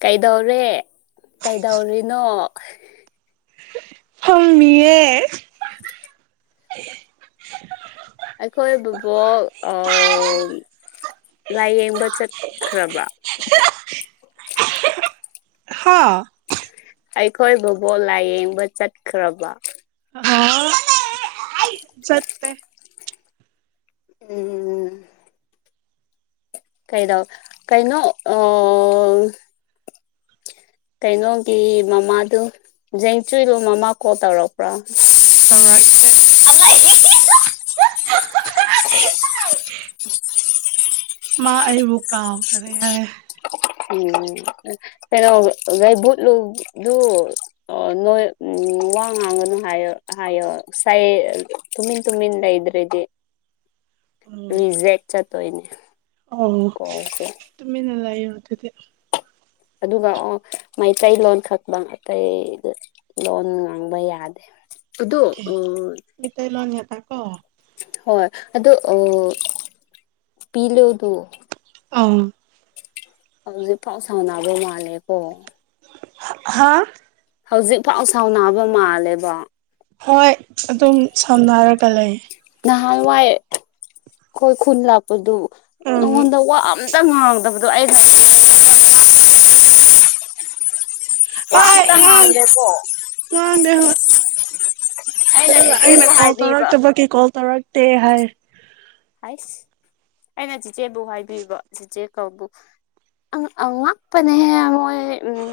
ꯀꯩꯗꯧꯔꯦ ꯀꯩꯗꯧꯔꯤꯅꯣ ꯐꯝꯃꯤꯌꯦ ꯑꯩꯈꯣꯏ ꯕꯨꯕꯣꯛ ꯂꯥꯏꯌꯦꯡꯕ ꯆꯠꯈ꯭ꯔꯕ꯭ꯔꯥ ꯍꯥ ꯑꯩꯈꯣꯏ ꯕꯨꯕꯣꯛ ꯂꯥꯏꯌꯦꯡꯕ ꯆꯠꯈ꯭ꯔꯕ ꯍꯥ ꯆꯠꯇꯦ ꯎꯝ ꯀꯩꯗꯎ ꯀꯩꯅꯣ ꯑꯥ ꯀꯩꯅꯣꯒꯤ ꯃꯃꯥꯗꯨ ꯖꯦꯡꯆꯨꯏꯂꯨ ꯃꯥꯃꯥ ꯀꯣꯜ ꯇꯧꯔꯛꯄ꯭ꯔꯥ ꯇꯧꯔꯛꯇꯦ [unintelligible] ꯃꯥ ꯑꯩꯕꯨ ꯀꯥꯥꯎꯈꯔꯦ ꯍꯥꯏꯌꯦ [unintelligible] ꯑꯣ ꯅꯣꯏ ꯎꯝ ꯋꯥ ꯉꯥꯡꯉꯅꯨ ꯍꯥꯏꯌꯣ ꯍꯥꯏꯌꯣ ꯁꯥꯏ ꯇꯨꯃꯤꯟ ꯇꯨꯃꯤꯟ ꯂꯩꯈꯔꯥꯗꯤ ꯎꯝ ꯔꯤꯖꯦꯛ ꯆꯠꯇꯣꯏꯅꯤ ꯑꯣ ꯇꯨꯃꯤꯟꯅꯥ ꯂꯩꯌꯣ ꯑꯗꯨꯗꯤ ꯑꯗꯨꯒ ꯑꯣ ꯃꯩꯇꯩꯂꯣꯟ ꯈꯛꯇꯪ ꯑꯇꯩꯗ ꯂꯣꯟ ꯉꯥꯡꯕ ꯌꯥꯗꯦ ꯑꯗꯣ ꯃꯤꯇꯩ ꯂꯣꯟꯈꯛꯇ ꯀꯣ ꯍꯣꯏ ꯑꯗꯣ ꯄꯤꯂꯗꯨ ꯑꯥꯎ ꯍꯧꯖꯤꯛ ꯐꯥꯎ ꯁꯥꯎꯅꯕ ꯃꯥꯜꯂꯦꯀꯣ ꯍꯥ ꯍꯧꯖꯤꯛ ꯐꯥꯎ ꯁꯥꯎꯅꯥꯕ ꯃꯥꯜꯂꯦꯕ ꯍꯣꯏ ꯑꯗꯨꯝ ꯁꯥꯎꯅꯔꯒ ꯂꯩ ꯅꯍꯥꯟꯋꯥꯏ ꯑꯩꯈꯣꯏ ꯈꯨꯟ ꯂꯥꯛꯄꯗꯨ ꯎꯝ ꯅꯉꯣꯟꯗ ꯋꯥ ꯑꯝꯇ ꯉꯥꯡꯗꯕꯗꯣ ꯑꯩꯅ ꯋꯥ ꯍꯣꯏ ꯑꯝꯇ ꯉꯥꯡ ꯉꯥꯡꯗ꯭ꯔꯦꯀꯣ ꯉꯥꯡꯗꯦ ꯍꯣꯏ ꯑꯩꯅ ꯑꯗꯨꯒ ꯑꯩꯅ ꯆꯤꯆꯦꯕꯨ ꯀꯣꯜ ꯍꯥꯏꯕꯤꯕ ꯇꯧꯔꯛꯇꯕꯒꯤ ꯀꯣꯜ ꯇꯧꯔꯛꯇꯦ ꯍꯥꯏ ꯍꯥꯏꯁ ꯑꯩꯅ ꯆꯤꯆꯦꯕꯨ ꯍꯥꯏꯕꯤꯕ ꯆꯤꯆꯦ ꯀꯧꯕꯨ ꯑꯉꯥꯛꯄꯅꯦꯍꯦ ꯃꯣꯏ ꯎꯝ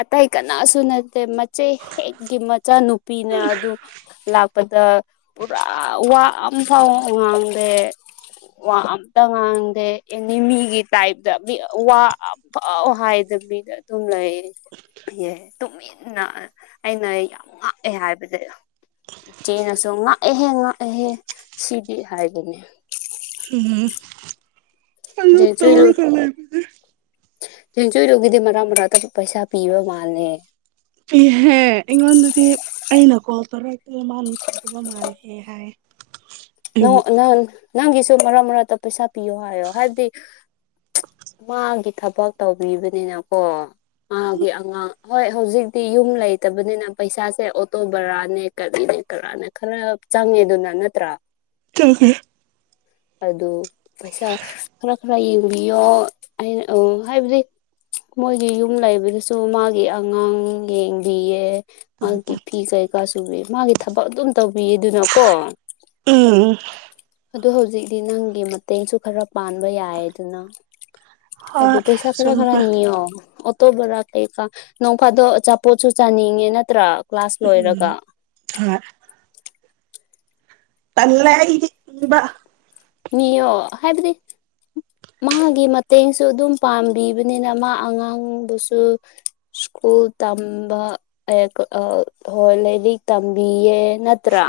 ꯑꯇꯩ ꯀꯅꯥꯁꯨ ꯅꯠꯇꯦ ꯃꯠ ꯆꯦ ꯍꯦꯛꯒꯤ ꯃꯆꯥꯅꯨꯄꯤꯅ ꯑꯗꯨ ꯂꯥꯛ ꯄꯗ ꯄꯨꯔꯥ ꯋꯥ ꯑꯃ ꯐꯥꯎ ꯉꯥꯡꯗꯦ ꯋꯥ ꯑꯝꯇ ꯉꯥꯡꯗꯦ ꯑꯦꯅꯤꯃꯤꯒꯤ ꯇꯥꯏꯞꯇꯄꯤꯛ ꯋꯥ ꯐꯥꯎ ꯍꯥꯏꯗꯕꯤꯗ ꯑꯗꯨꯝ ꯂꯩ ꯑꯦ ꯇꯨꯃꯤꯟꯅ ꯑꯩꯅ ꯌꯥꯝ ꯉꯥꯛꯑꯦ ꯍꯥꯏꯕꯗ ꯏꯆꯦꯅꯁꯨ ꯉꯥꯛꯑꯦꯍꯦ ꯉꯥꯛꯑꯦꯍꯦ ꯁꯤꯗꯤ ꯍꯥꯏꯕꯅꯦ ꯍ‌ꯦ ꯍ‌ꯦ ꯖꯦꯟꯆꯨꯏꯂꯨ ꯖꯦꯟꯆꯨꯏꯂꯨꯒꯤꯗꯤ ꯃꯔꯥ ꯃꯔꯥꯇꯒ ꯄꯩꯁꯥ ꯄꯤꯕ ꯃꯥꯜꯂꯦ ꯏꯍꯦ ꯑꯩꯉꯣꯟꯗꯗꯤ ꯑꯩꯅ ꯀꯣꯜ ꯇꯧꯔꯛꯇꯦ ꯃꯥ ꯅꯨꯡꯁꯤꯗꯕ ꯃꯥꯜꯂꯦ ꯑꯦ ꯍꯥꯏ ꯑꯩꯕꯨ ꯅꯪꯉꯣ ꯅꯪꯉꯣꯟ ꯅꯪꯒꯤꯁꯨ ꯃꯔꯥ ꯃꯔꯥꯇ ꯄꯩꯁꯥ ꯄꯤꯌꯣ ꯍꯥꯏꯌꯣ ꯍꯥꯏꯕꯗꯤ ꯃꯥꯒꯤ ꯊꯕꯛ ꯇꯧꯕꯤꯕꯅꯤꯅꯀꯣ ꯃꯥꯒꯤ ꯑꯉꯥꯡ ꯍꯣꯏ ꯍꯧꯖꯤꯛꯇꯤ ꯌꯨꯝ ꯂꯩꯇꯕꯅꯤꯅ ꯄꯩꯁꯥꯁꯦ ꯑꯣꯇꯣ ꯕꯔꯥꯅꯦ ꯀꯔꯤꯅꯦ ꯀꯔꯥꯅꯦ ꯈ꯭ꯔꯥ ꯆꯪꯉꯦꯗꯅ ꯅꯠꯇ꯭ꯔꯥ ꯆꯪꯉꯦ ꯑꯗꯨ ꯄꯩꯁꯥ ꯈꯔ ꯈꯔ ꯌꯦꯡꯕꯤꯌꯣ ꯑꯩꯅ ꯍꯥꯏꯕꯗꯤ ꯃꯣꯏꯒꯤ ꯌꯨꯝ ꯂꯩꯕꯗꯨꯁꯨ ꯃꯥꯒꯤ ꯑꯉꯥꯡ ꯌꯦꯡꯕꯤꯌꯦ ꯃꯥꯒꯤ ꯐꯤ ꯀꯩꯀꯥ ꯁꯨꯕꯤ ꯃꯥꯒꯤ ꯊꯕꯛ ꯑꯗꯨꯝ ꯇꯧꯕꯤꯌꯦ ꯑꯗꯨꯅꯀꯣ ꯎꯝ ꯑꯗꯨ ꯍꯧꯖꯤꯛꯇꯤ ꯅꯪꯒꯤ ꯃꯇꯦꯡꯁꯨ ꯈꯔ ꯄꯥꯟꯕ ꯌꯥꯏ ꯗꯅ ꯑꯗꯨ ꯍꯣꯏ ꯄꯩꯁꯥ ꯈꯔ ꯈꯔ ꯆꯨꯝꯃꯦ ꯅꯤꯌꯣ ꯑꯣꯇꯣ ꯕꯔꯥ ꯀꯩꯀꯥ ꯅꯣꯡꯐꯥꯗꯣ ꯑꯆꯥꯄꯣꯠꯁꯨ ꯆꯥꯅꯤꯡꯉꯦ ꯅꯠꯇ꯭ꯔꯥ ꯀ꯭ꯂꯥꯁ ꯂꯣꯏꯔꯒ ꯎꯝ ꯍꯣꯏ ꯇꯜꯂꯦ ꯑꯩꯗꯤ ꯕ [unintelligible] ꯅꯤꯌꯣ ꯍꯥꯏꯕꯗꯤ ꯃꯥꯒꯤ ꯃꯇꯦꯡꯁꯨ ꯑꯗꯨꯝ ꯄꯥꯡꯕꯤꯕꯅꯤꯅ ꯃꯥ ꯑꯉꯥꯡꯗꯨꯁꯨ ꯏꯁ꯭ꯀꯨꯜ ꯇꯝꯕ ꯑꯦꯀ ꯑꯥ ꯍꯣꯏ ꯂꯥꯏꯔꯤꯛ ꯇꯝꯕꯤꯌꯦ ꯅꯠꯇ꯭ꯔꯥ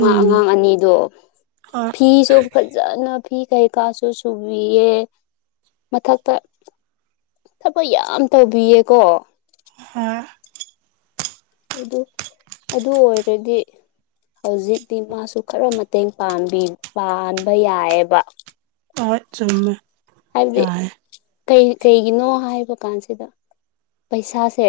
ꯃꯥ ꯑꯉꯥꯡ ꯑꯅꯤꯗꯣ ꯍꯣꯏ ꯐꯤꯁꯨ ꯐꯖꯅ ꯐꯤ ꯀꯩꯀꯥꯁꯨ ꯁꯨꯝ ꯕꯤꯑꯦ ꯃꯊꯛꯇ ꯊꯕꯛ ꯌꯥꯝ ꯇꯧꯕꯤꯌꯦꯀꯣ ꯍꯥ ꯑꯗꯨ ꯑꯗꯨ ꯑꯣꯏꯔꯗꯤ ꯍꯧꯖꯤꯛꯇꯤ ꯃꯥꯁꯨ ꯈꯔ ꯃꯇꯦꯡ ꯄꯥꯝꯕꯤ ꯄꯥꯟꯕ ꯌꯥꯏꯑꯕ ꯍꯣꯏ ꯆꯨꯝꯃꯦ ꯍꯥꯏꯕꯗꯤ ꯌꯥꯏ ꯀꯩ ꯀꯩꯒꯤꯅꯣ ꯍꯥꯏꯕ ꯀꯥꯟꯁꯤꯗ ꯄꯩꯁꯥꯁꯦ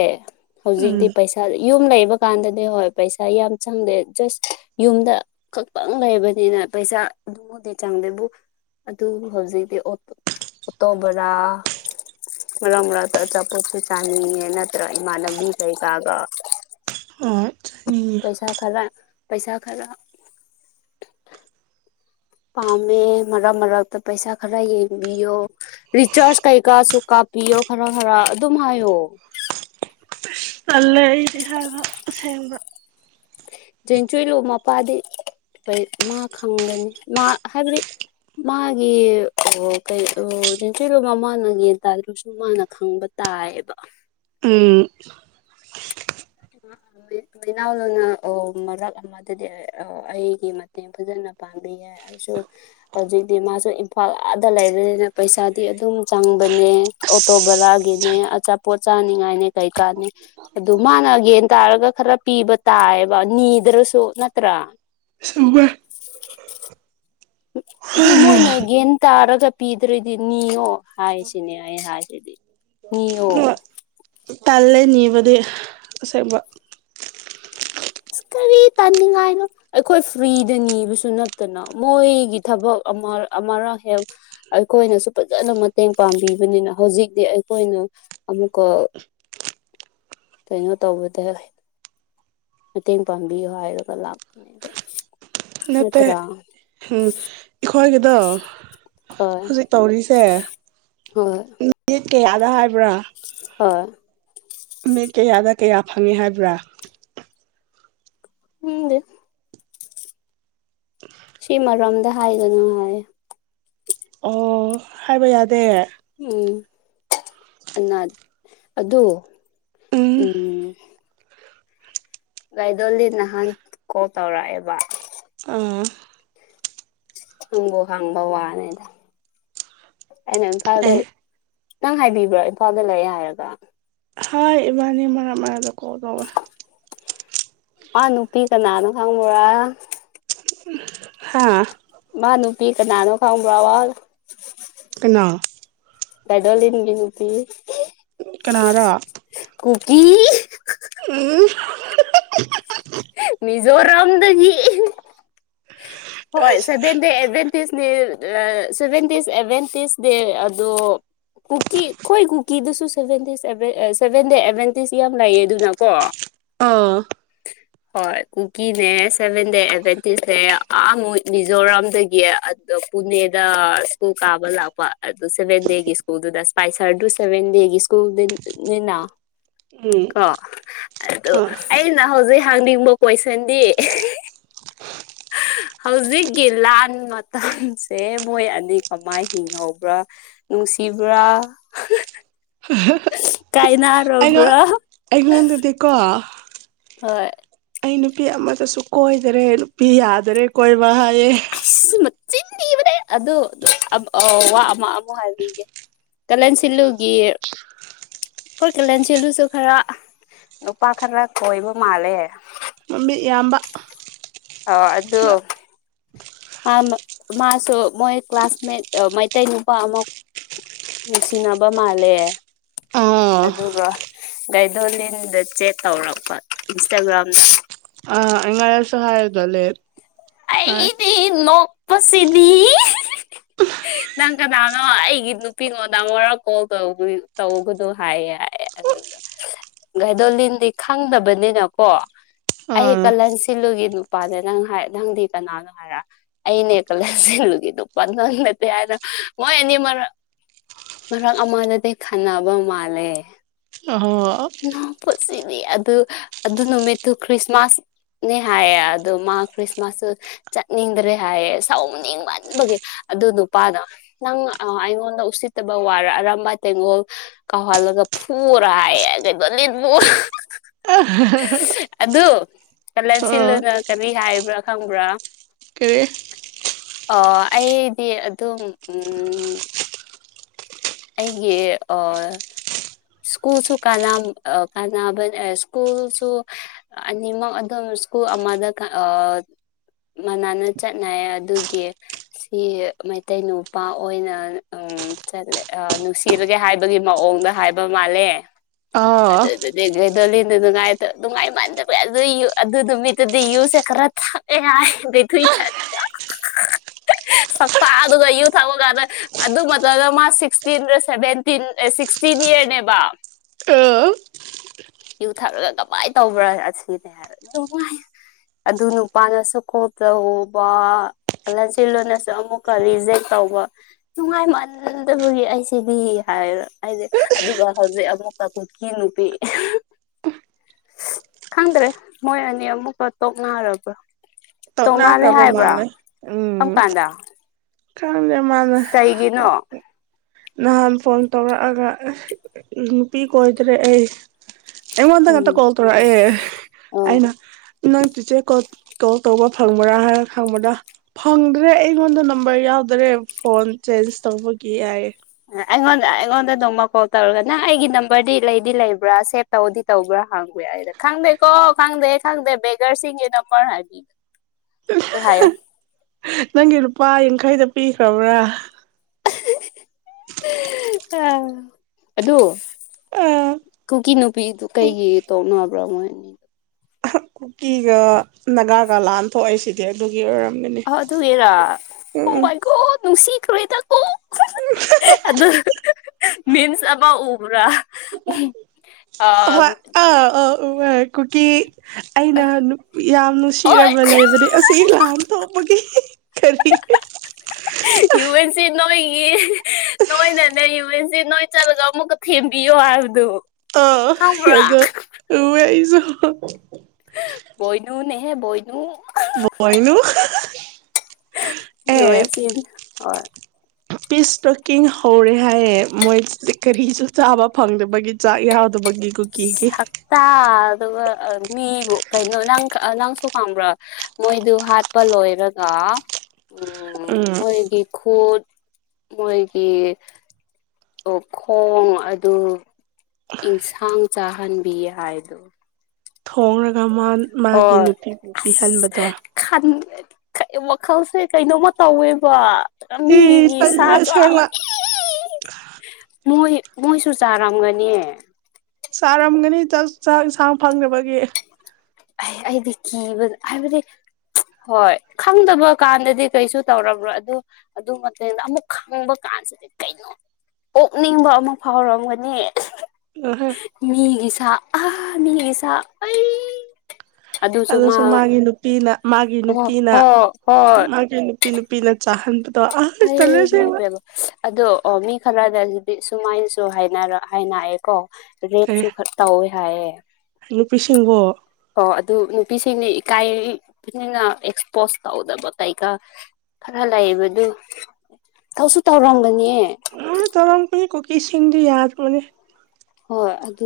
ꯎꯝ ꯍꯧꯖꯤꯛꯇꯤ ꯄꯩꯁꯥ ꯌꯨꯝ ꯂꯩꯕ ꯀꯥꯟꯗꯗꯤ ꯍꯣꯏ ꯄꯩꯁꯥ ꯌꯥꯝ ꯆꯪꯗꯦ ꯖꯁ ꯌꯨꯝꯗ ꯈꯛꯇꯪ ꯂꯩꯕꯅꯤꯅ ꯄꯩꯁꯥ ꯑꯗꯨꯕꯨꯗꯤ ꯆꯪꯗꯦꯕꯨ ꯑꯗꯨꯕꯨ ꯍꯧꯖꯤꯛꯇꯤ ꯑꯣꯇ ꯑꯣꯇꯣ ꯕꯔꯥ ꯃꯔꯛ ꯃꯔꯛꯇ ꯑꯆꯥꯄꯣꯠꯁꯨ ꯆꯥꯅꯤꯡꯉꯦ ꯅꯠꯇ꯭ꯔ ꯏꯃꯅꯕꯤ ꯀꯩꯀꯥꯒ ꯍꯣꯏ ꯆꯠꯅꯤꯡꯉꯤ ꯄꯩꯁꯥ ꯈꯔ ꯄꯩꯁꯥ ꯈꯔ ꯄꯥꯝꯃꯦ ꯃꯔꯛ ꯃꯔꯛꯇ ꯄꯩꯁꯥ ꯈꯔ ꯌꯦꯡꯕꯤꯌꯣ ꯔꯤꯆꯥꯔꯖ ꯀꯩꯀꯥꯁꯨ ꯀꯥꯞꯄꯤꯌꯣ ꯈꯔ ꯈꯔ ꯑꯗꯨꯝ ꯍꯥꯏꯌꯣ ꯇꯜꯂꯦ ꯑꯩꯗꯤ ꯍꯥꯏꯕ ꯑꯁꯦꯡꯕ ꯆꯦꯟꯆꯣꯏꯂꯨ ꯃꯄꯥꯗꯤ ꯀꯩ ꯃꯥ ꯈꯪꯒꯅꯤ ꯃꯥ ꯍꯥꯏꯕꯗꯤ ꯃꯥꯒꯤ ꯑꯣ ꯀꯩ ꯑꯣ ꯖꯦꯟꯆꯨꯏꯂꯨ ꯃꯃꯥꯅ [unintelligible] ꯃꯥꯅ ꯈꯪꯕ ꯇꯥꯏꯌꯦꯕ ꯎꯝ [unintelligible] ꯑꯣ ꯃꯔꯛ ꯃꯗꯨꯗꯤ ꯑꯩꯒꯤ ꯃꯇꯦꯡ ꯐꯖꯅ ꯄꯥꯡꯕꯤꯒꯦ ꯑꯩꯁꯨ ꯍꯧꯖꯤꯛꯇꯤ ꯃꯥꯁꯨ ꯏꯝꯐꯥꯜ ꯑꯗ ꯂꯩꯕꯅꯤꯅ ꯄꯩꯁꯥꯗꯤ ꯑꯗꯨꯝ ꯆꯪꯕꯅꯦ ꯑꯣꯇꯣ ꯑꯁ ꯕꯔꯥꯒꯤꯅꯦ ꯑꯆꯥꯄꯣꯠ ꯆꯥꯅꯤꯡꯉꯥꯏꯅꯦ ꯀꯩꯀꯥꯅꯤ ꯑꯗꯨ ꯃꯥꯅ ꯌꯦꯟ ꯇꯥꯔꯒ ꯈꯔ ꯄꯤꯕ ꯇꯥꯏꯌꯦꯕ ꯅꯤꯗ꯭ꯔꯁꯨ ꯅꯠꯇ꯭ꯔꯥ ꯆꯨꯝꯃꯦ [unintelligible] ꯑꯗꯨ ꯃꯣꯏꯅ ꯒꯦꯟ ꯇꯥꯔꯒ ꯄꯤꯗ꯭ꯔꯗꯤ ꯅꯤꯌꯣ ꯍꯥꯏꯁꯤꯅꯦ ꯑꯩ ꯍꯥꯏꯁꯤꯗꯤ ꯅꯤꯌꯣ ꯍꯣꯏ ꯇꯜꯂꯦ ꯅꯤꯕꯗꯤ ꯑꯁꯦꯡꯕ ꯀꯔꯤ ꯇꯟꯅꯤꯉꯥꯏꯅꯣ ꯑꯩꯈꯣꯏ ꯐ꯭ꯔꯤꯗ ꯅꯤꯕꯁꯨ ꯅꯠꯇꯅ ꯃꯣꯏꯒꯤ ꯊꯕꯛ ꯑꯃ ꯑꯃꯥꯔꯛ ꯍꯦꯛ ꯑꯩꯈꯣꯏꯅꯁꯨ ꯐꯖꯅ ꯃꯇꯦꯡ ꯄꯥꯡꯕꯤꯕꯅꯤꯅ ꯍꯧꯖꯤꯛꯇꯤ ꯑꯩꯈꯣꯏꯅ ꯑꯃꯨꯛꯀ ꯀꯩꯅꯣ ꯇꯧꯕꯗ ꯃꯇꯦꯡ ꯄꯥꯡꯕꯤꯌꯨ ꯍꯥꯏꯔꯒ ꯂꯥꯛꯄꯅꯦ ꯑꯗ ꯅꯠꯇꯦ ꯍꯥꯝ ꯑꯩꯈꯣꯏꯒꯤꯗꯣ ꯍꯣꯏ ꯍꯧꯖꯤꯛ ꯍꯣꯏ ꯃꯤꯅꯤꯠ ꯀꯌꯥꯗ ꯍꯥꯏꯕ꯭ꯔꯥ ꯍꯣꯏ ꯃꯤꯠ ꯀꯌꯥꯗ ꯀꯌꯥ ꯐꯪꯉꯤ ꯍꯥꯏꯕ꯭ꯔꯥ [unintelligible] ꯁꯤꯃꯔꯝꯗ ꯍꯥꯏꯒꯅꯨ ꯍꯥꯏ ꯑꯣ ꯍꯥꯏꯕ ꯌꯥꯗꯦ ꯎꯝ ꯑꯅꯥ ꯑꯗꯣ ꯎꯝ ꯒꯥꯥꯏꯗꯣꯂꯤ ꯅꯍꯥꯟ ꯀꯣꯜ ꯇꯧꯔꯛꯑꯦꯕ ꯑꯥ ꯍꯪꯕꯨ ꯍꯥꯡꯕ ꯋꯥꯅꯦꯗ ꯑꯩꯅ ꯏꯝꯐꯥꯜꯗ ꯑꯦ ꯅꯪ ꯍꯥꯏꯕꯤꯕ꯭ꯔ ꯏꯝꯐꯥꯜꯗ ꯂꯩꯌꯦ ꯍꯥꯏꯔꯒ ꯍꯣꯏ ꯏꯕꯥꯅꯤ ꯃꯔꯛ ꯃꯔꯛꯇ ꯀꯣꯜ ꯇꯧꯋꯦ ꯃꯥ ꯅꯨꯄꯤ ꯀꯅꯥꯅꯣ ꯈꯪꯕꯔ ꯍꯥꯥ ꯃꯥ ꯅꯨꯄꯤ ꯀꯅꯥꯅꯣ ꯈꯪꯕ꯭ꯔꯕ ꯀꯅꯥ ꯒꯥꯏꯗꯣꯂꯤꯟꯒꯤ ꯅꯨꯄꯤ ꯀꯅꯥꯔꯥ ꯀꯨꯀꯤ ꯎꯝ ꯃꯤꯖꯣꯔꯥꯝꯗꯒꯤ ꯍꯣꯏ ꯑꯁ ꯁꯚꯦꯟꯗ ꯑꯦꯚꯦꯟ [unintelligible] ꯁꯚꯦꯟꯇꯤꯁ ꯑꯦꯚꯦꯟꯇꯤꯁ ꯗꯦ ꯑꯗꯣ ꯀꯨꯀꯤ ꯈꯣꯏ ꯀꯨꯀꯤꯗꯨꯁꯨ ꯁꯚꯦꯟ ꯗꯤꯁ ꯑꯦꯕ꯭ꯔꯦ ꯑꯦ ꯁꯚꯦꯟꯗꯦ ꯑꯦꯃꯦꯟꯇꯤꯁ ꯌꯥꯝ ꯂꯩꯑꯦ ꯑꯗꯨꯅꯀꯣ ꯑꯥ ꯍꯣꯏ ꯀꯨꯀꯤꯅꯦ ꯁꯚꯦꯟꯗꯦ ꯑꯦꯚꯦꯟꯇꯤꯁꯦ ꯑꯥ ꯃꯣꯏ ꯃꯤꯖꯣꯔꯥꯝꯗꯒꯤ ꯑꯗ ꯗꯣ ꯄꯨꯅꯦꯗ ꯁ꯭ꯀꯨꯜ ꯀꯥꯕ ꯂꯥꯛꯄ ꯑꯗꯨ ꯁꯚꯦꯟ ꯗꯦꯒꯤ ꯁ꯭ꯀꯨꯜꯗꯨꯗ ꯏꯁꯄꯥꯏꯁꯔꯗꯨ ꯁꯚꯦꯟ ꯗꯦꯒꯤ ꯀꯨꯜꯗꯤꯟꯅꯤꯅ ꯍꯣꯏ ꯀ ꯑꯗꯨ ꯑꯩꯅ ꯍꯧꯖꯤꯛ ꯍꯥꯡꯅꯤꯡꯕ ꯀꯣꯏꯁꯟꯗꯤ ꯍꯧꯖꯤꯛꯀꯤ ꯂꯥꯟ ꯃꯇꯝꯁꯦ ꯃꯣꯏ ꯑꯅꯤ ꯀꯃꯥꯏ ꯍꯤꯡꯍꯧꯕ꯭ꯔꯥ ꯅꯨꯡꯁꯤꯕ꯭ꯔꯥ ꯑꯩꯉꯣꯟ ꯀꯥꯏꯅꯔꯕ꯭ꯔꯥ ꯑꯩꯉꯣꯟꯗꯗꯤꯀꯣ ꯍꯣꯏ ꯑꯩ ꯅꯨꯄꯤ ꯑꯃꯇꯁꯨ ꯀꯣꯏꯗꯔꯦ ꯅꯨꯄꯤ ꯌꯥꯗꯔꯦ ꯀꯣꯏꯕ ꯍꯥꯏꯌꯦ ꯏꯁ ꯃꯆꯤꯟ ꯊꯤꯕꯅꯦ ꯑꯗꯨ ꯑꯝ ꯑ ꯋꯥ ꯑꯃ ꯑꯃꯨꯛ ꯍꯥꯏꯕꯤꯒꯦ ꯇꯂꯦꯟ ꯁꯤꯜꯂꯨꯒꯤ ꯑꯩꯈꯣꯏ ꯀꯂꯦꯟꯁꯤꯂꯨꯁꯨ ꯈꯔ ꯅꯨꯄꯥ ꯈꯔ ꯀꯣꯏꯕ ꯃꯥꯜꯂꯦ ꯃꯤꯠ ꯌꯥꯝꯕ ꯑꯥꯎ ꯑꯗꯨ ꯃꯥꯃ ꯃꯥꯁꯨ ꯃꯣꯏ ꯀ꯭ꯂꯥꯁꯃꯦꯠ ꯑ ꯃꯩꯇꯩ ꯅꯨꯄꯥ ꯑꯃ ꯅꯨꯡꯁꯤꯅꯕ ꯃꯥꯜꯂꯦ ꯑꯥ ꯑꯥ ꯑꯗꯨꯒ ꯒꯥꯏꯗꯣꯂꯤꯟꯗ ꯆꯦꯠ ꯇꯧꯔꯛꯄ ꯏꯟꯁꯇꯥꯒ꯭ꯔꯥꯝꯗ ꯑꯥ ꯑꯩ ꯉꯔꯥꯡꯁꯨ ꯍꯥꯏ [unintelligible] ꯑꯩꯗꯤ ꯅꯣꯛꯄꯁꯤꯗꯤ ꯅꯪ ꯀꯅꯥꯅꯣ ꯑꯩꯒꯤ ꯅꯨꯄꯤꯉꯣꯟꯗ ꯑꯃꯨꯔꯛ ꯀꯣꯜ ꯇꯧꯕꯅꯤ ꯇꯧꯒꯅꯣ ꯍꯥꯏꯌꯦ ꯍꯥꯏ ꯑꯗꯨ ꯒꯥꯥꯏꯗꯣꯂꯤꯟꯗꯤ ꯈꯪꯗꯕꯅꯤꯅꯀꯣ ꯑꯩ ꯑꯥ ꯀꯂꯦꯟ ꯁꯤꯜꯂꯨꯒꯤ ꯅꯨꯄꯥꯅꯦ ꯅꯪꯍꯥꯏ ꯅꯪꯗꯤ ꯀꯅꯥꯅꯣ ꯍꯥꯏꯔ ꯑꯩꯅꯦ ꯀꯂꯦꯟ ꯁꯤꯜꯂꯨꯒꯤ ꯅꯨꯄꯥ ꯅꯪ ꯅꯠꯇꯦ ꯍꯥꯏꯅ ꯃꯣꯏ ꯑꯅꯤ ꯃꯔꯛ ꯃꯔꯛ ꯑꯃꯅꯗꯤ ꯈꯟꯅꯕ ꯃꯥꯜꯂꯦ ꯑꯣꯍꯣ ꯅꯣꯛꯄꯁꯤꯗꯤ ꯑꯗꯨ ꯑꯗꯨ ꯅꯨꯃꯤꯠꯇꯨ ꯈ꯭ꯔꯤꯁꯃꯥꯁ ꯅꯦ ꯍꯥꯏꯌꯦ ꯑꯗ ꯗꯣ ꯃꯥ ꯈ꯭ꯔꯤꯁꯃꯥꯁꯁꯨ ꯆꯠꯅꯤꯡꯗ꯭ꯔꯦ ꯍꯥꯏꯌꯦ ꯁꯥꯎꯅꯤꯡꯃꯟꯕꯒꯤ ꯑꯗꯨ ꯅꯨꯄꯥꯅ ꯅꯪ ꯑꯥ ꯑꯩꯉꯣꯟꯗ ꯎꯁꯤꯠꯇꯕ ꯋꯥꯔꯥ ꯑꯔꯥꯝꯕꯥꯏ ꯇꯦꯡꯒꯣꯜ ꯀꯥꯎꯍꯜꯂꯒ ꯐꯨꯔꯥ ꯍꯥꯏꯌꯦ ꯒꯥꯏꯗꯣꯂꯤꯟꯕꯨ [unintelligible] ꯑꯗꯨ ꯀꯂꯦꯟ ꯑꯥ ꯁꯤꯜꯂꯨꯅ ꯀꯔꯤ ꯍꯥꯏꯕ꯭ꯔꯥ ꯈꯪꯕ꯭ꯔꯥ ꯀꯔꯤ ꯑꯣ ꯑꯩꯗꯤ ꯑꯗꯨꯝ ꯎꯝ ꯑꯩꯒꯤ ꯑꯣ ꯁ꯭ꯀꯨꯜꯁꯨ ꯀꯥꯅꯥꯝ ꯑ ꯀꯥꯟꯅꯕ ꯑ ꯁ꯭ꯀꯨꯜꯁꯨ ꯑꯅꯤꯃꯛ ꯑꯗꯨꯝ ꯁ꯭ꯀꯨꯜ ꯑꯃꯗ ꯀꯥ ꯑꯣ ꯃꯥꯟꯅꯅ ꯆꯠꯅꯩ ꯑꯗꯨꯒꯤ ꯁꯤ ꯃꯩꯇꯩ ꯅꯨꯄꯥ ꯑꯣꯏꯅ ꯎꯝ ꯆꯠꯂꯦ ꯑ ꯅꯨꯡꯁꯤꯔꯒꯦ ꯍꯥꯏꯕꯒꯤ ꯃꯑꯣꯡꯗ ꯍꯥꯏꯕ ꯃꯥꯜꯂꯦ ꯑꯥ ꯑꯗꯨ ꯗꯦ ꯒꯥꯏꯗꯣꯂꯤꯟꯗꯨ ꯅꯨꯡꯉꯥꯏꯇ ꯅꯨꯡꯉꯥꯏꯃꯟꯗꯕꯩ ꯑꯗꯨ ꯌꯨ ꯑꯗꯨ ꯅꯨꯃꯤꯠꯇꯨꯗꯤ ꯌꯨꯁꯦ ꯈꯔ ꯊꯛ ꯑꯦ ꯍꯥꯏ [unintelligible] ꯁꯛꯇꯥ ꯗꯨꯒ ꯌꯨ ꯊꯛꯄ ꯀꯥꯟꯗ ꯑꯗꯨ ꯃꯇꯝꯗ ꯃꯥ ꯁꯤꯛꯁ ꯇꯤꯔ ꯁꯕꯦꯠꯇꯤ ꯑꯦ ꯁꯤꯁꯇꯤꯠ ꯏꯌ꯭ꯔꯅꯦꯕ ꯑꯥ ꯌꯨ ꯊꯛꯂꯒ ꯀꯃꯥꯏ ꯇꯧꯕ꯭ꯔꯥ ꯑꯁꯤꯅꯦ ꯍꯥꯏ ꯅꯨꯡꯉꯥꯏ ꯑꯗꯨ ꯅꯨꯄꯥꯅꯁꯨ ꯀꯣꯜ ꯇꯧꯕ ꯂꯆꯣꯅꯁꯨ ꯑꯃꯨꯛꯀ ꯔꯤꯖꯦꯛ ꯇꯧꯕ ꯅꯨꯡꯉꯥꯏ ꯃꯥꯟꯅꯗꯕꯒꯤ ꯑꯩ ꯁꯤꯗꯤ ꯍꯥꯏꯔ ꯑꯩꯗꯤ ꯑꯗꯨꯒ ꯍꯧꯖꯤꯛ ꯑꯃꯨꯛꯀ ꯀꯨꯀꯤ ꯅꯨꯄꯤ ꯈꯪꯗ꯭ꯔꯦ ꯃꯣꯏ ꯑꯅꯤ ꯑꯃꯨꯛꯀ ꯇꯣꯛꯅꯔꯕ꯭ꯔꯥ ꯇꯣꯉꯥꯜꯂꯦ ꯇꯛꯅꯈ꯭ꯔꯕ ꯍꯥꯏꯕ꯭ꯔꯥ ꯃꯥꯜꯂꯦ ꯎꯝ ꯀꯔꯝ ꯀꯥꯟꯗ ꯈꯪꯗꯦ ꯃꯥꯜꯂꯦ ꯒꯤꯅꯣ ꯅꯍꯥꯟ ꯐꯣꯟ ꯇꯧꯔꯛꯑꯒ ꯅꯨꯄꯤ ꯀꯣꯏꯗ꯭ꯔꯦ ꯑꯩ ꯑꯩꯉꯣꯟꯗ ꯉꯥꯛꯇ ꯎꯝ ꯀꯣꯜ ꯇꯧꯔꯛꯑꯦ ꯑꯣ ꯑꯩꯅ ꯅꯪ ꯆꯤꯆꯦ ꯀꯣꯜ ꯇꯧꯕ ꯐꯪꯕ꯭ꯔꯥ ꯍꯥꯏꯔ ꯍꯪꯕꯗ ꯐꯪꯗ꯭ꯔꯦ ꯑꯩꯉꯣꯟꯗ ꯅꯝꯕꯔ ꯌꯥꯎꯗ꯭ꯔꯦ ꯐꯣꯟ ꯆꯦꯟꯖ ꯇꯧꯕꯒꯤ ꯍꯥꯏꯌꯦ ꯑꯩꯉꯣꯟꯗ ꯑꯩꯉꯣꯟꯗ ꯅꯣꯡꯃ ꯀꯣꯜ ꯇꯧꯔꯒ ꯅꯪ ꯑꯩꯒꯤ ꯅꯝꯕꯔꯗꯤ ꯂꯩꯗꯤ ꯂꯩꯕ꯭ꯔꯥ ꯁꯦꯞ ꯇꯧꯗꯤ ꯇꯧꯕ꯭ꯔꯥ ꯍꯥꯡꯕ ꯑꯩꯗ ꯈꯪꯗꯦꯀꯣ ꯈꯪꯗꯦ ꯈꯪꯗꯦ ꯕꯦꯒꯔꯁꯤꯡꯒꯤ ꯅꯝꯕꯔ ꯍꯥꯏꯕꯤꯕꯅꯦ ꯗꯨ ꯍꯥꯏꯌꫭ ꯅꯪꯒꯤ ꯂꯨꯄꯥ ꯌꯥꯡꯈꯩꯗꫭ ꯄꯤꯈ꯭ꯔꯕ꯭ꯔꯥ ꯑꯗꯨ ꯀꯨꯀꯤ ꯅꯨꯄꯤꯗꯨ ꯀꯩꯒꯤ ꯇꯣꯛꯅꯕ꯭ꯔ ꯃꯣꯏ ꯑꯅꯤ ꯀꯨꯀꯤꯒ ꯅꯥꯒꯥꯒ ꯂꯥꯟ ꯊꯣꯛꯏ ꯁꯤ ꯗꯧꯒꯤ ꯑꯗꯨꯒꯤ ꯑꫭꯏꯔꯝꯒꯅꯤ ꯑꯥ ꯑꯗꯨꯒꯤꯔ ꯑꫭ ꯃꯥꯏ ꯒꫭꯠ ꯅꯨꯡꯁꯤꯈ꯭ꯔꯦꯗ ꯑꯣ ꯑꯗꯨ ꯃꯤꯝꯁ ꯑꯃ ꯎꯕ꯭ꯔꯥ ꯑ ꯑꯥ ꯍꫭꯏ ꯑꯥ ꯑꯥꯎ ꯎ ꯑꯥ ꯀꯨꯀꯤ ꯑꯩꯅ ꯅꯨꯄꯤ ꯌꯥꯝ ꯍꯣꯏ ꯅꯨꯡꯁꯤꯔꯕ ꯂꯩꯕꯗꯤ ꯑꯁ ꯏꯃꯥ ꯑꫭꯟꯊꯣꯛꯄꯒꯤ ꯀꯔꯤ ꯌꯨ ꯑꯦꯟ ꯁꯤ ꯅꯣꯏꯒꯤ ꯅꯣꯏꯅꯅꯦ ꯌꯨ ꯑꯦꯟ ꯁꯤ ꯅꯣꯏ ꯆꯠꯂꯒ ꯑꯃꯨꯛꯀ ꯊꯦꯝꯕꯤꯌꯣ ꯍꯥꯏꯕꯗꯨ ꯑꯥ ꯈꯪꯕ꯭ꯔꯥ ꯑꯗꯨ ꯎꯨꯏꯌꯦ ꯑꯩꯖꯨ ꯕꯣꯏꯅꯨꯅꯦꯍꯦ ꯕꯣꯏꯅꯨ ꯕꯣꯏꯅꯨ ꯌꯨ ꯑꯦꯟ ꯁꯤ ꯍꯣꯢ ꯄꯤꯁꯇꯔꯦꯀꯤꯡ ꯍꯧꯔꯦ ꯍꯥꯏꯌꯦ ꯃꯣꯏ ꯀ‍꯭ꯔꯤꯁꯨ ꯆꯥꯕ ꯐꯪꯗꯕꯒꯤ ꯆꯥꯛ ꯌꯥꯎꯗꯕꯒꯤ ꯀꯨꯀꯤ ꯒꯤ ꯇꯥ ꯑꯗꯨꯒ ꯃꯤꯕꯨ ꯀꯩꯅꯣ ꯅꯪ ꯅꯪꯁꯨ ꯈꯪꯕ꯭ꯔꯥ ꯃꯣꯏꯗꯨ ꯍꯥꯠꯄ ꯂꯣꯏꯔꯒ ꯎꯝ ꯃꯣꯏꯒꯤ ꯈꯨꯠ ꯃꯣꯏꯒꯤ ꯑꯣ ꯈꯣꯡ ꯑꯗꯨ ꯑꯦꯟꯁꯥꯡ ꯆꯥꯍꯟꯕꯤ ꯍꯥꯏꯗꯣ ꯍꯣꯡꯂꯒ ꯃꯥꯟ ꯃꯥꯒꯤ ꯅꯨꯄꯤꯕꯨ ꯄꯤꯍꯟꯕꯗꯣ ꯈꯟꯗꯦ ꯋꯥꯈꯜꯁꯦ ꯀꯩꯅꯣꯃ ꯇꯧꯋꯦꯕ ꯑꯦ ꯃꯤꯒꯤ ꯁꯥ ꯇꯜꯂꯦ ꯆꯥꯕ ꯑꯁꯦꯡꯕ ꯏꯁ ꯏꯤ ꯃꯣꯏ ꯃꯣꯏꯁꯨ ꯆꯥꯔꯝꯒꯅꯤ ꯆꯥꯔꯝꯒꯅꯤ ꯆꯥ ꯆꯥꯛ ꯏꯟꯁꯥꯡ ꯐꯪꯗꯕꯒꯤ ꯑꯩ ꯑꯩꯗꯤ ꯀꯤꯕꯅ ꯍꯥꯏꯕꯗꯤ ꯍꯣꯏ ꯈꯪꯗꯕ ꯀꯥꯟꯗꯗꯤ ꯀꯩꯁꯨ ꯇꯧꯔꯝꯃꯣꯢ ꯑꯗꯨ ꯑꯗꯨꯝ ꯉꯛꯇꯅꯦꯗ ꯑꯃꯨꯛ ꯈꯪꯕ ꯀꯥꯟꯁꯤꯗꯤ ꯀꯩꯅꯣ ꯑꯣꯛꯅꯤꯡꯕ ꯑꯃꯥ ꯐꯥꯎꯔꯝꯒꯅꯤ [unintelligible] [unintelligible] ꯃꯤꯒꯤ ꯁꯥ ꯑꯍꯥ ꯃꯤꯒꯤ ꯁꯥ ꯑꯩ ꯑꯗꯨꯁꯨ ꯃꯥꯒꯤ ꯅꯨꯄꯤꯅ ꯃꯥꯒꯤ ꯍꯣꯏ ꯅꯨꯄꯤꯅ ꯍꯣꯏ ꯍꯣꯏ ꯃꯥꯒꯤ ꯅꯨꯄꯤ ꯅꯨꯄꯤꯅ ꯆꯥꯍꯟꯕꯠ ꯇꯣ ꯑꯥ ꯇꯜꯂꯦ ꯑꯩ ꯃꯥꯏ ꯑꯁꯦꯡꯕ ꯄꯦꯝꯃ ꯑꯗꯣ ꯑꯣ ꯃꯤ ꯈ꯭ꯔꯅꯒꯤꯗꯤ ꯁꯨꯃꯥꯏꯅꯁꯨ ꯍꯥꯏꯅꯔꯥ ꯍꯥꯏꯅꯑꯦꯀꯣ ꯔꯦꯞꯁꯨꯨ ꯈ꯭ꯔ ꯇꯧꯋꯦ ꯍꯥꯏꯌꯦ ꯅꯨꯄꯤꯁꯤꯡꯕꯣ? ꯑꯣ ꯑꯗꯨ ꯅꯨꯄꯤꯁꯤꯡꯅ ꯏꯀꯥꯏꯔꯤ ꯄꯤꯅꯤꯅ ꯑꯦꯛꯁꯄꯣꯖ ꯇꯧꯗꯕ ꯀꯩꯀꯥ ꯈ꯭ꯔ ꯂꯩꯕꯗꯨ ꯊꯧꯁꯨ ꯇꯧꯔꯝꯒꯅꯤꯑꯦ ꯑꯥ ꯇꯧꯔꯝꯒꯅꯤ ꯀꯨꯀꯤꯁꯤꯡꯗꯨ ꯌꯥꯗꯕꯅꯦ ꯍꯣꯏ ꯑꯗꯨ